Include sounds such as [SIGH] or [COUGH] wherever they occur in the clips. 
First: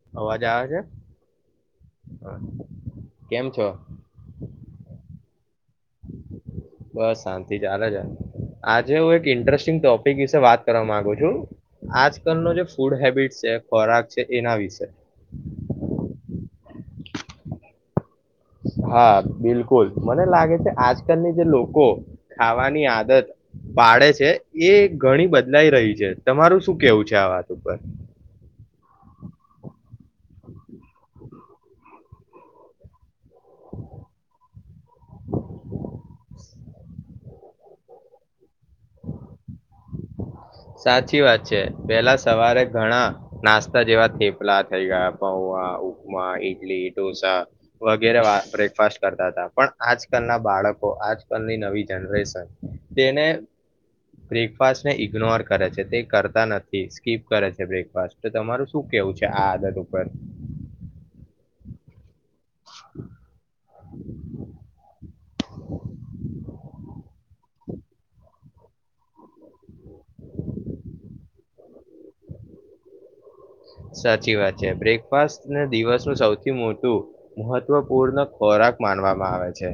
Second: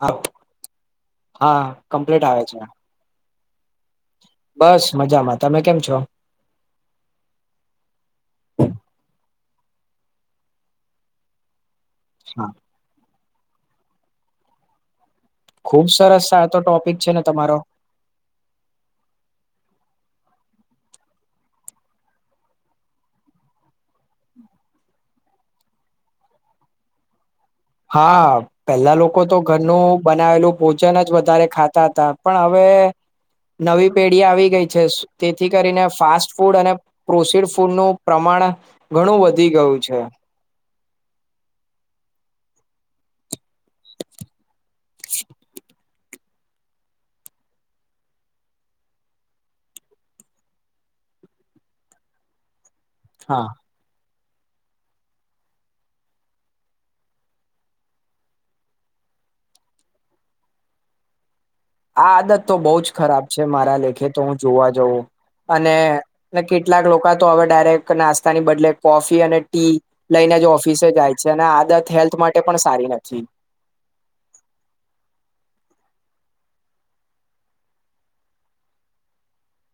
હાવ, અવાજ આવે છે હા કમ્પ્લીટ આવે છે. કેમ છો? બસ મજામાં. તમે કેમ છો બસ શાંતિ ચાલે છે. આજે હું એક ઇન્ટરેસ્ટિંગ ટોપિક વિશે વાત કરવા માંગુ છું. આજકાલ નો હા જે ફૂડ હેબિટ જે ખોરાક છે એના વિશે. ખુબ સરસ સાતો ટોપિક છે ને તમારો. હા બિલકુલ મને લાગે છે. આજકાલની જે લોકો ખાવાની આદત પાડે છે એ ઘણી બદલાઈ રહી છે. તમારું શું કેવું છે આ વાત ઉપર હા પહેલા લોકો તો ઘરનું બનાવેલું ભોજન જ વધારે ખાતા હતા પણ હવે નવી પેઢી આવી ગઈ છે. તેથી કરીને ફાસ્ટ ફૂડ અને પ્રોસીડ ફૂડ નું પ્રમાણ ઘણું વધી ગયું છે. સાચી વાત છે. પેલા સવારે ઘણા નાસ્તા જેવા થેપલા થઈ ગયા પૌવા, ઉપમા, ઈડલી, ઢોસા વગેરે બ્રેકફાસ કરતા હતા. પણ આજકાલ ના બાળકો આજકાલની નવી જનરેશન તેણે હા બ્રેકફાસ્ટ ઈગ્નોર કરે છે તે કરતા નથી સ્કીપ કરે છે બ્રેકફાસ્ટ. તો તમારું શું કેવું છે આ આદત ઉપર? આ આદત તો બવ જ ખરાબ છે મારી ના લેખે તો હું જોવા જઉં. અને કેટલાક લોકો તો હવે ડાયરેક્ટ નાસ્તા ની બદલે કોફી અને ટી લઈને જ ઓફિસે જાય છે અને આદત હેલ્થ માટે પણ સારી નથી. સાચી વાત છે. બ્રેકફાસ્ટને દિવસનું સૌથી મોટું મહત્વપૂર્ણ ખોરાક માનવામાં આવે છે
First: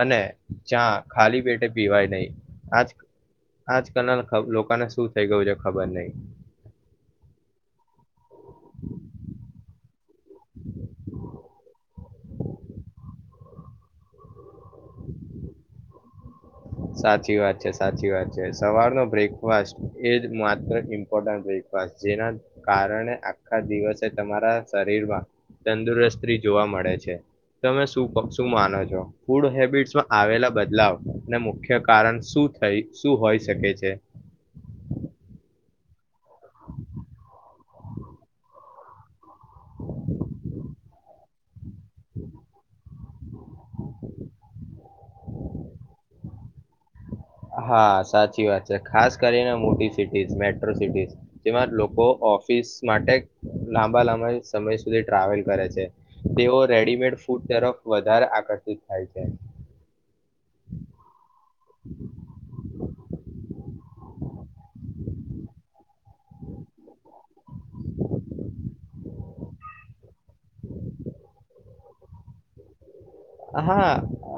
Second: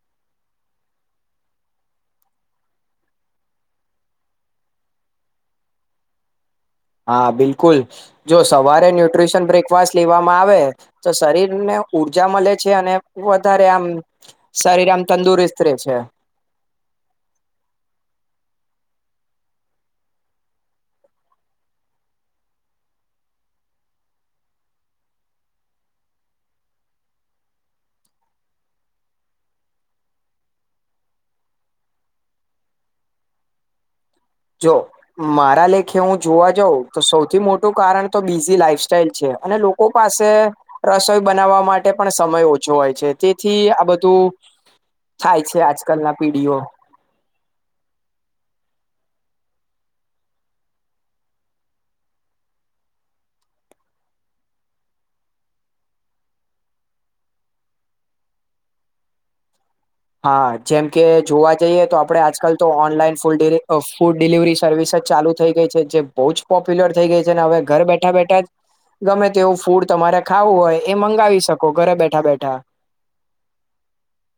અને ચા ખાલી પેટે પીવાય નહી આજ આજ કલ લોકોને શું થઈ ગયું છે ખબર નહી. હા બિલકુલ. જો સવારે ન્યુટ્રીશન બ્રેકફાસ્ટ લેવામાં આવે તો શરીર ને ઉર્જા મળે છે અને વ વધારે આમ શરીર આમ તંદુરસ્ત રહેે છે. સાચી વાત છે, સાચી વાત છે. સવારનો બ્રેકફાસ્ટ એ જ માત્ર ઇમ્પોર્ટન્ટ બ્રેકફાસ્ટ જેના કારણે આખા દિવસે તમારા શરીરમાં તંદુરસ્તી જોવા મળે છે. તમે શું પક્ષું માનો છો? ફૂડ હેબિટસમાં આવેલા બદલાવ ના મુખ્ય કારણ શું થઈ શું હોઈ શકે છે? જો મારા લેખે હું જોવા જઉં તો સૌથી મોટું કારણ તો બીઝ લાઈફ સાઈલ છે અને લોકો પાસે રસોઈ બનાવવા મા માટે પણ સમય ઓછો હોય છે. તેથી આ બધું થાય છે આજકાલ ના પીઢીઓ. હા સાચી વાત છે ખાસ કરીને મોટી સિટી મેટ્રો સિટી જેમાં લોકો ઓફિસ માટે લાંબા લાંબા સમય સુધી ટ્રાવેલ કરે છે તેઓ રેડીમેડ ફૂડ તરફ વધારે આકર્ષિત થાય છે. હા જેમકે જોવા જઈએ તો આપણે આજકાલ તો online food food delivery service જ ચાલુ થઈ ગઈ છે જે બહુ જ પોપ્યુલર થઈ ગઈ છે ને હવે. ઘર બેઠા બેઠા જ ગમે તેવું ફૂડ તમારે ખાવું હોય એ મંગાવી શકો ઘરે બેઠા બેઠા. હા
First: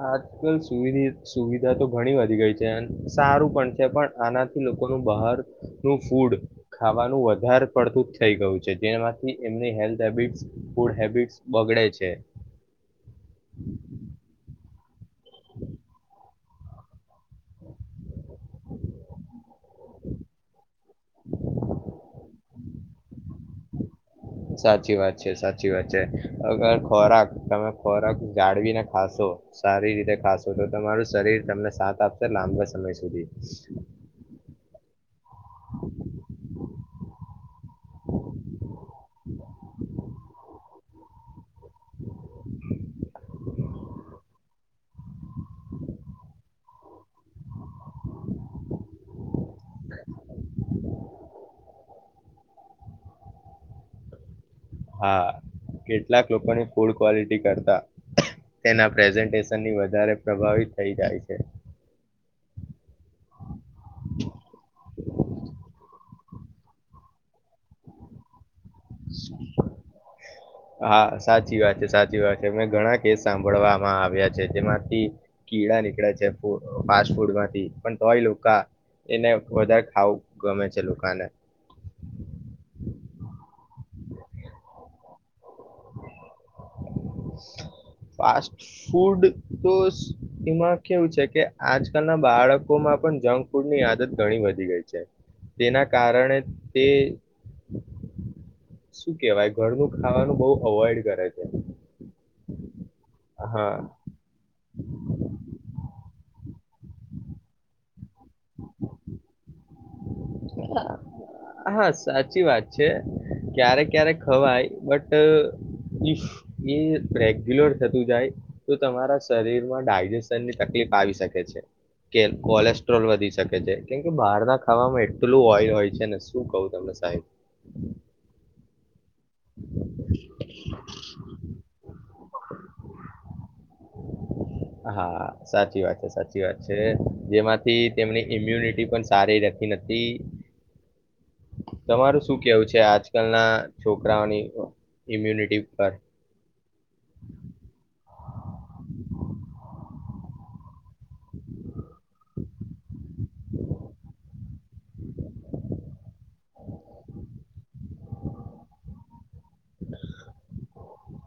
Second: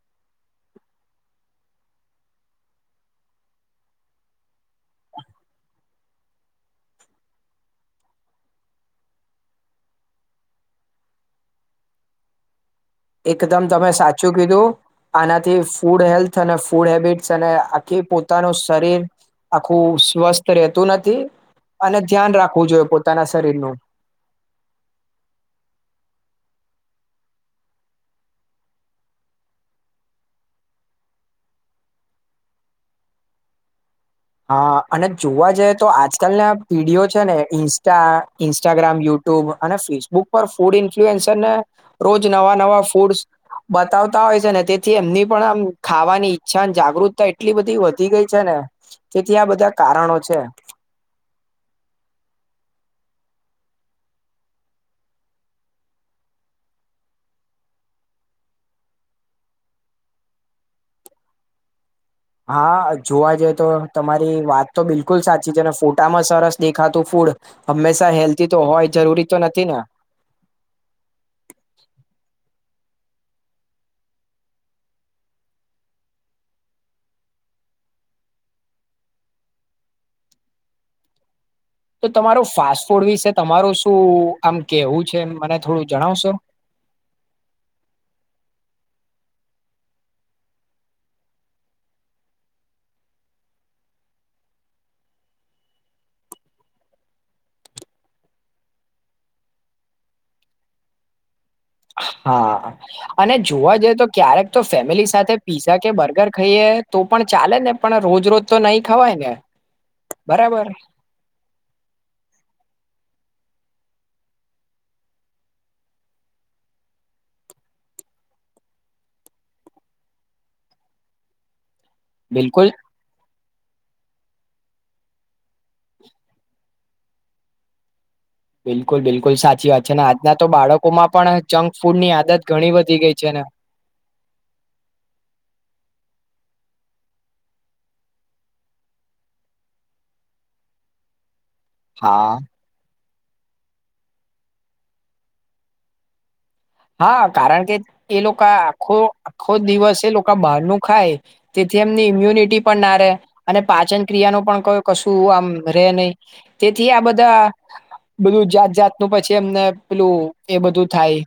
આજકાલ સુધ સુવિધા તો ઘણી વધી ગઈ છે સારું પણ છે પણ આનાથી લોકોનું બહારનું ફૂડ ખાવાનું વધારે પડતું જ થઈ ગયું છે જેમાંથી એમની હેલ્થ હેબિટસ ફૂડ હેબિટસ બગડે છે. એકદમ તમે સાચું કીધું. આનાથી ફૂડ હેલ્થ. અને ફૂડ હેબિટસ અને આખી પોતાનું શરીર આખું સ્વસ્થ રહેતું નથી અને ધ્યાન રાખવું જોઈએ પોતાના શરીરનું. સાચી વાત છે સાચી વાત છે અગર ખોરાક તમે ખોરાક જાળવીને ખાશો સારી રીતે ખાશો તો તમારું શરીર તમને સાથ આપશે લાંબા સમય સુધી. હા અને જોવા જઈએ તો આજકાલના પીઢીયો છે ને ઇન્સ્ટા ઇન્સ્ટાગ્રામ યુટ્યુબ અને ફેસબુક પર ફૂડ ઇન્ફ્લુએન્સરને રોજ નવા નવા ફૂડ બતાવતા હોય છે ને તેથી એમની પણ આમ ખાવાની ઈચ્છા જાગૃતતા એટલી બધી વધી ગઈ છે ને. તેથી આ બધા કારણો છે. હા કેટલાક લોકોની ફૂડ ક્વોલિટી કરતા તેના પ્રેઝન્ટેશનની વધારે પ્રભાવિત થઈ જાય છે. હા. જોવા જઈએ તો તમારી વાત તો બિલકુલ સાચી છે ફો ટામાં સરસ દેખાતું ફૂડ હંમેશા હેલ્ધી તો હોય જરૂરી તો નથી ને હા સાચી વાત છે સાચી વાત છે મે ઘણા કેસ સાંભળવામાં આવ્યા છે જેમાંથી કીડા નીકળે છે ફૂડ ફાસ્ટ ફૂડ માંથી પણ તોય લોકા એને વધારે ખાવું ગમે છે લોકાને તો તમારું ફાસ્ટ ફૂડ વિશે તમારું શું આમ કેવું છે એ મને થોડું જણાવશો ફાસ્ટ ફૂડ તો એમાં કેવું છે કે આજકાલના બાળકોમાં પણ જંક ફૂડની આદત ઘણી વધી ગઈ છે તેના કારણે તે શું કેવાય ઘરનું ખાવાનું બઉ અવોઈડ કરે છે હા અને હા જોવા જઈએ તો ક્યારેક તો ફેમિલી સાથે પીઝા કે બર્ગર ખઈએ તો પણ ચાલે ને પણ રોજ રોજ તો નહી ખવાય ને બરાબર હા હા સાચી વાત છે ક્યારેક ક્યારેક ખવાય બટ ઇફ એ રેગ્યુલર થતું જાય તો તમારા શરીરમાં ડાયજેશન ની તકલીફ આવી શકે છે કે બિલકુલ કોલેસ્ટ્રોલ વધી શકે વધે કેમ કે બહારના ખાવામાં કેટલું ઓઇલ હોય છે ને શું કવું તમને સાહેબ બિલકુલ બિલકુલ સાચી વાત છે ને આજના તો બાળકો માં પણ જંક ફૂડ ની આદત ઘણી વધી ગઈ છે ને હા સાચી વાત છે સાચી વાત છે જેમાંથી તેમની ઈમ્યુનિટી પણ સારી રહેતી નથી તમારું હા શું કેવું છે આજ આજકાલના છોકરાઓની ઇમ્યુનિટી પર હા કારણ કે એ લોકા આખો આખો દિવસ એ લોકા બહારનું ખાય તેથી એમની ઈમ્યુનિટી પણ ના રહે અને પાચન ક્રિયા ન પણ કશું આમ રે નહી તેથી આ બધા બધું જાત જાતનું પછી એમને પેલું એ બધું થાય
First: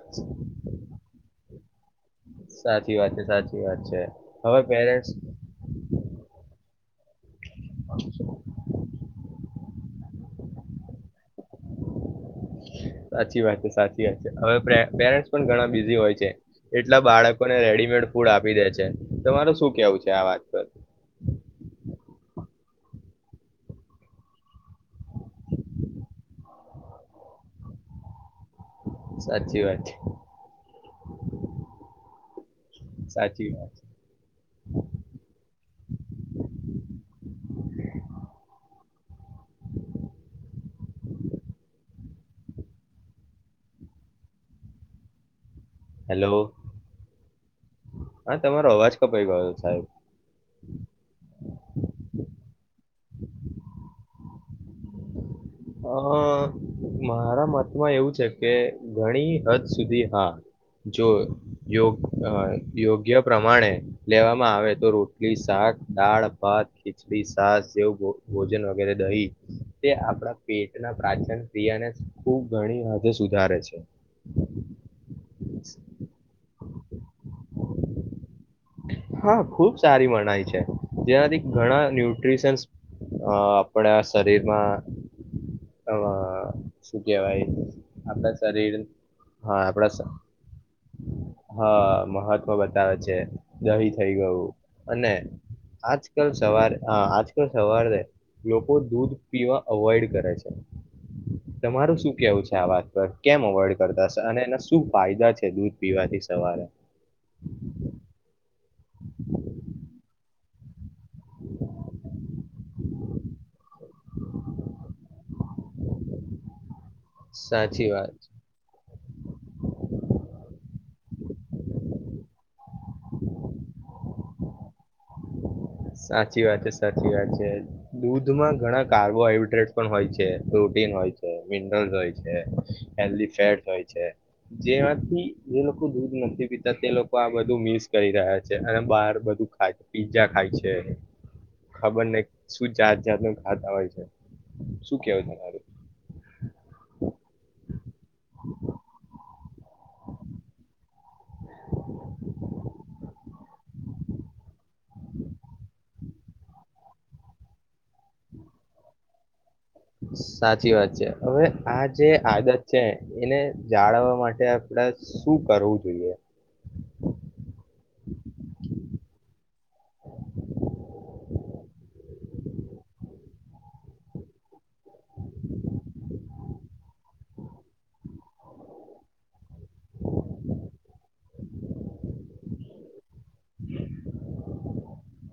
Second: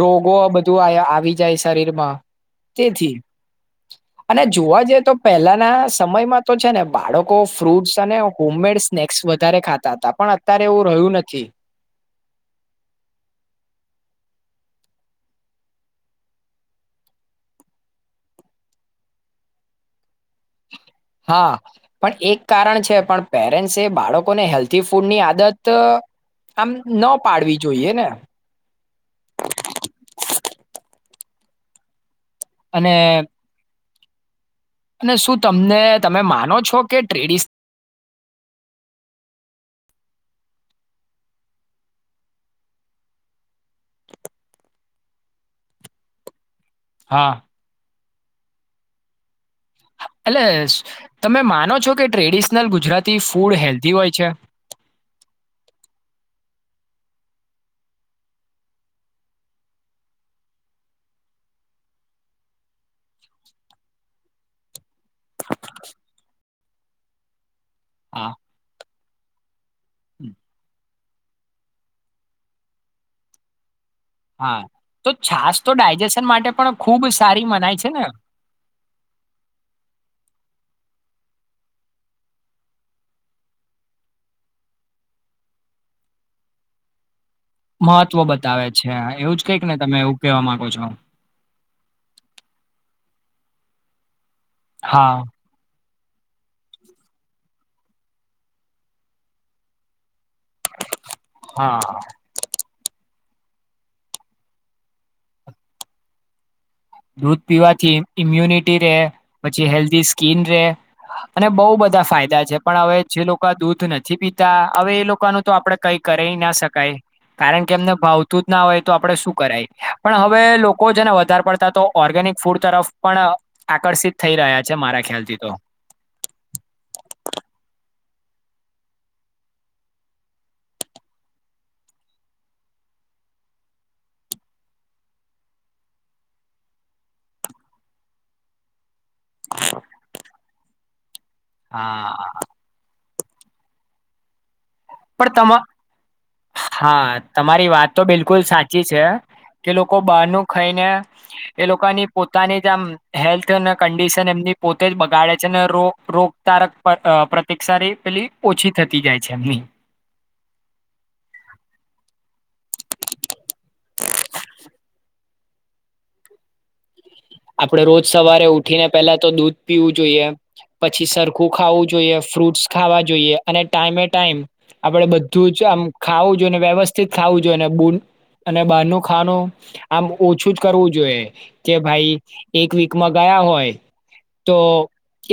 રોગો બધું આયા આ વિજય શરીરમાં સાચી વાત તેથી છે સાચી વાત છે અને હવે જોવા જઈએ પેરેન્ટ્સ તો પહેલાના સમયમાં તો છે ને પાડો લોકો ફ્રૂટ્સ અને હોમમેડ સ્નેક્સ વધારે ખાતા તા તા. પણ અત્યારે એવું રહ્યું નથી. સાચી વાત છે. સાચી વાત છે. હવે પે પેરેન્ટસ પણ ઘણા બિઝી હોય છે. એટલા બાળકોને રેડીમેડ ફૂડ આપી દે છે. તમારુ શું કેવું છે આ વાત પર. હા પણ એક કારણ છે. પણ પેરેન્ટ્સે એ બાળકોને હેલ્થી ફૂડની આદત આમ ન પાડવી જોઈએ ને. સાચી વાત છે અને સાચી વાત. અને શું તમને તમે માનો છો કે ટ્રેડિસ હેલો. હા. હન તમારો અવાજ કપાઈ ગયો સાહેબ એટલે તમે માનો છો કે ટ્રેડિશનલ ગુજરાતી ફૂડ હેલ્ધી હોય છે? અ મારા મતમાં એવું છે કે ઘણી હદ સુધી હા. જો યોગ અ યોગ્ય પ્રમાણે લેવામાં આવે તો રોટલી, શાક, દાળ-ભાત, ખીચડી, સાસ જેવુ ભો હા ભોજન વગેરે દહી તે હમ, આપડા પડા પાચન ક્રિયાને ખુબ ઘણી હદે સુધારે છે. હા, તો છાસ તો ડાયજેશન માટે પણ ખુબ સારી મનાય છે ને. હા ખુબ સારી મનાય છે. જેનાથી ઘણા ન્યુટ્રીશનસ આપડા શરીરમાં શું કેહેવાય મહત્વ આપણા બતાવે શરીર છે. એવું જ હા કઈક ને આપણા તમે સ- એવું કહેવા માંગો છો હા મહત્વ બતાવે છે. જવી થઈ ગવુ. અને હા આજ કલ સવારે અ આજકલ સવારે લોકો દૂધ પીવા અવોઈડ કરે છે. હા તમારું શું કેવું છે આ વાત પર. કેમ અવોઈડ કરતા શે અને એના શું ફાયદા છે દૂધ પીવાથી સવારે. દૂધ પીવાથી ઇમ્યુનિ ટી રે. પછી હેલ્ધી સ્કીન રે. અને બઉ બધા ફાયદા છે. પણ હવે જે લોકા દૂધ નથી પીતા. હવે એ લોકાનું તો આપડે કઈ કરી ના શકાય. કારણ કે સાચી એમને વાત ભાવતું જ ના હોય તો આપડે શું કરાય. પણ હવે લોકો છે ને તાર પડ તા તો ઓર્ગેનિક ફૂડ તરફ પણ આકર્ષિત થઈ રહ્યા છે. મારા ખ્યાલથી તો. સાચી વાત છે. સાચી વાત છે. દૂધમાં ઘણા કાર્બોહાઈડ્રેટ પણ હોય છે, પ્રોટીન હોય છે, મિનરલસ હોય છે, હેલ્ધ ફેટ હોય છે, જેમાંથી જે લોકો દૂધ નથી પીતા તે લોકો આ બધું મિસ કરી રહ્યા છે. અને બાર બધું ખાય પીજા ખાય છે. એ. ખબર નઈ હા શું જાત-જાતનું રાત આવેય છે. શું કેવું પણ તમા તમારું હા. તમારી વાત તો બિલકુલ સાચી છે, કે લોકો બહારનું ખાઈને એ લોકોની પોતાની જ આમ હેલ્થ અને કંડિશન એમની પોતે જ બગાડે છે, ને રો રોગ તારક પ્રતિકષાથી પેલી ઓછી થતી જાય છે એમની. સાચી વાત છે હવે આ જે આદત. છે એને જાળવવા માટે આપડા. શું કરવું જોઈએ? આપણેે રોજ સવારે ઉઠીને પેલા તો દૂધ પીવું જોઈએ, પછી સરખું ખાવું જોઈએ ફ્રૂટસ ખાવા જોઈએ, અને ટાઈમે ટાઈમ. આપડે બધું છે આમ ખાવું. વ્યવસ્થિત ખાવું જોઈએ અને બહારનું ખાનું આમ ઓછું જ કરવું જોઈએ કે ભાઈ. એક વીકમાં ગયા હોય તો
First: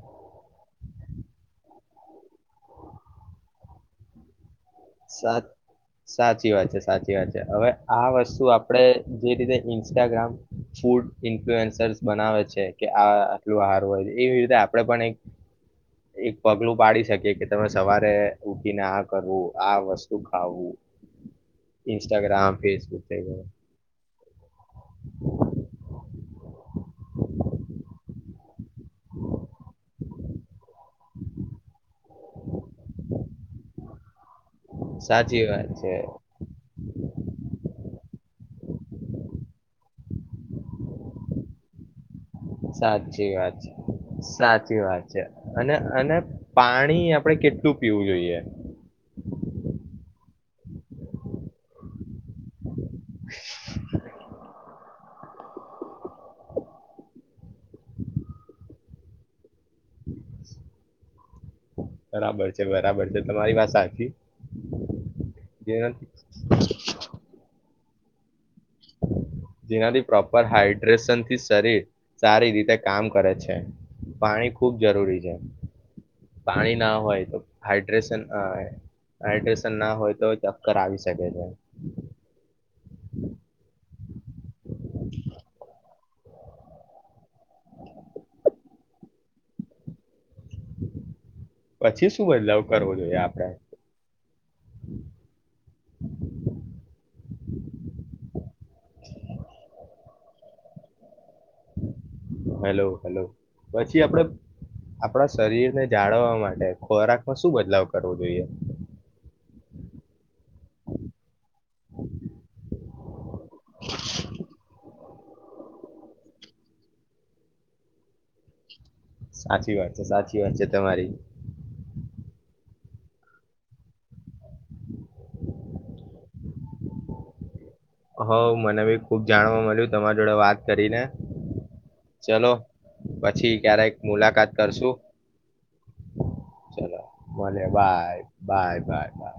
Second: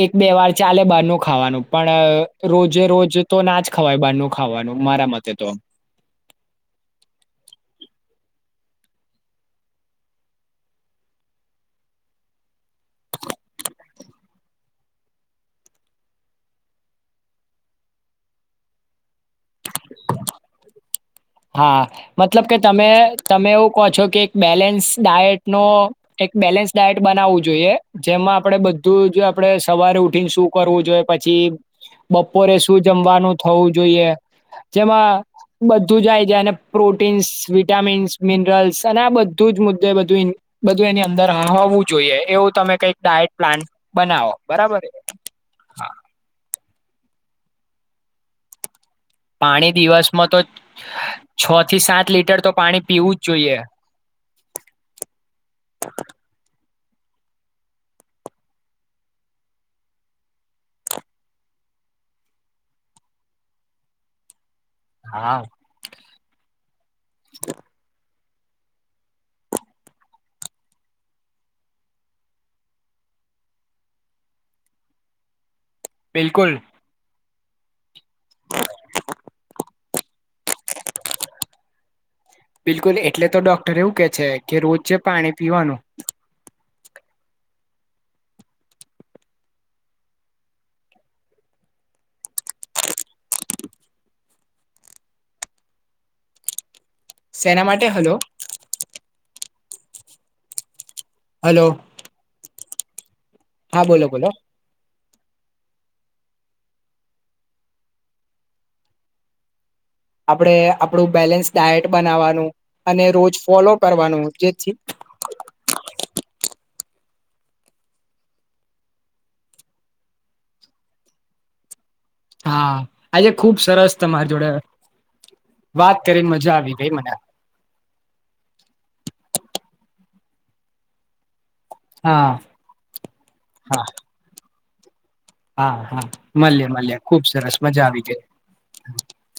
એક બે વાર ચાલે બનું ખાવાનું પણ રોજે રોજ તો ના જ ખાવાય બનું. સા સાચી વાત છે સાચી વાત છે હવે આ વસ્તુ. આપડે જે રીતે ઇન્સ્ટાગ્રામ ફૂડ ઇન્ફ્લુએન્સર્ બનાવે છે. કે આ આટલું આહાર હોય. એવી રીતે આપડણે પણ એક એક પગલું પાડી શકીએ કે તમે સવારે ઉઠીને આ કરવું. આ વસ્તુ ખાવું. હા, મતલબ કે ઇન્સ્ટાગ્રામ તમે ફેસબુક થઈ ગયું તમે એવું કહો છો કે એક બેલેન્સ ડાયટ નો એક બેલેન્સ ડાયટ બનાવું જોઈએ. જોઈએ જેમાં આપડે બધું આપણે સવારે ઉઠીને શું કરવું જોઈએ, પછી બપોરે શું જમવાનું થવું જોઈએ. જેમાં સાચી વાત છે. બધું જાય જાયને પ્રોટીન્સ વિટામિન્સ મિનરલ્સ અને આ બધું જ મુદ્દે બધું બધું એની અંદર હોવું જોઈએ, એવું. તમે કંઈક સાચી ડાયટ વાત પ્લાન છે, બનાવો બરાબર. સાચી વાત છે અને હા, અને પાણી આપણેે કેટલું પીવું જોઈએ? પાણી દિવસ મ તો, છ થી સાત લીટર તો પાણી પીવું જ જોઈએ. બરાબર છે બરાબર છે તમારી વાત સાચી, હા. જેનાથી [UNINTELLIGIBLE] જેનાથી પ્રોપર હાઈડ્રેશનથી શરીર, સારી રીતે કામ કરે છે, પાણી ખૂબ જરૂરી છે. બિલકુલ. પાણી ના હોય તો હાઈડ્રેશન હ હાઈડ્રેશન ના હોય તો ચક્કર આવી શકે છે. બિલકુલ એટલે તો ડોક્ટર એવું કે છે કે રોજ છે પાણી પીવાનું. પછી શું બદલાવ કરવો જોઈએ આપણે? સેના માટે હલો? હલો. Hello hello. હા પછી બોલો આપડે બોલો આપણા શરીર ને જાળવવા માટે ખોરાક માં શું બદલાવ કરવો જોઈએ? આપણેે આપડું બેલેન્સ ડાયટ બનાવાનું અને રોજ ફોલો કરવાનું જેથી સાચી વાત છે સાચી વાત છે તમારી. હા, આજે ખુબ સરસ તમારી જોડે વાત કરીને મજા આવી ગઈ મને. હઉ મને બી ખુબ જાણવા મળ્યું તમારી જોડે વાત કરી ને હા ચલો પછી હા ક્યારેક મુલાકાત કરશું. હા હા મલ્યે ચલો મળ્યે ખુબ સરસ મળીએ મજા આવી બાય ગઈ. Bye bye by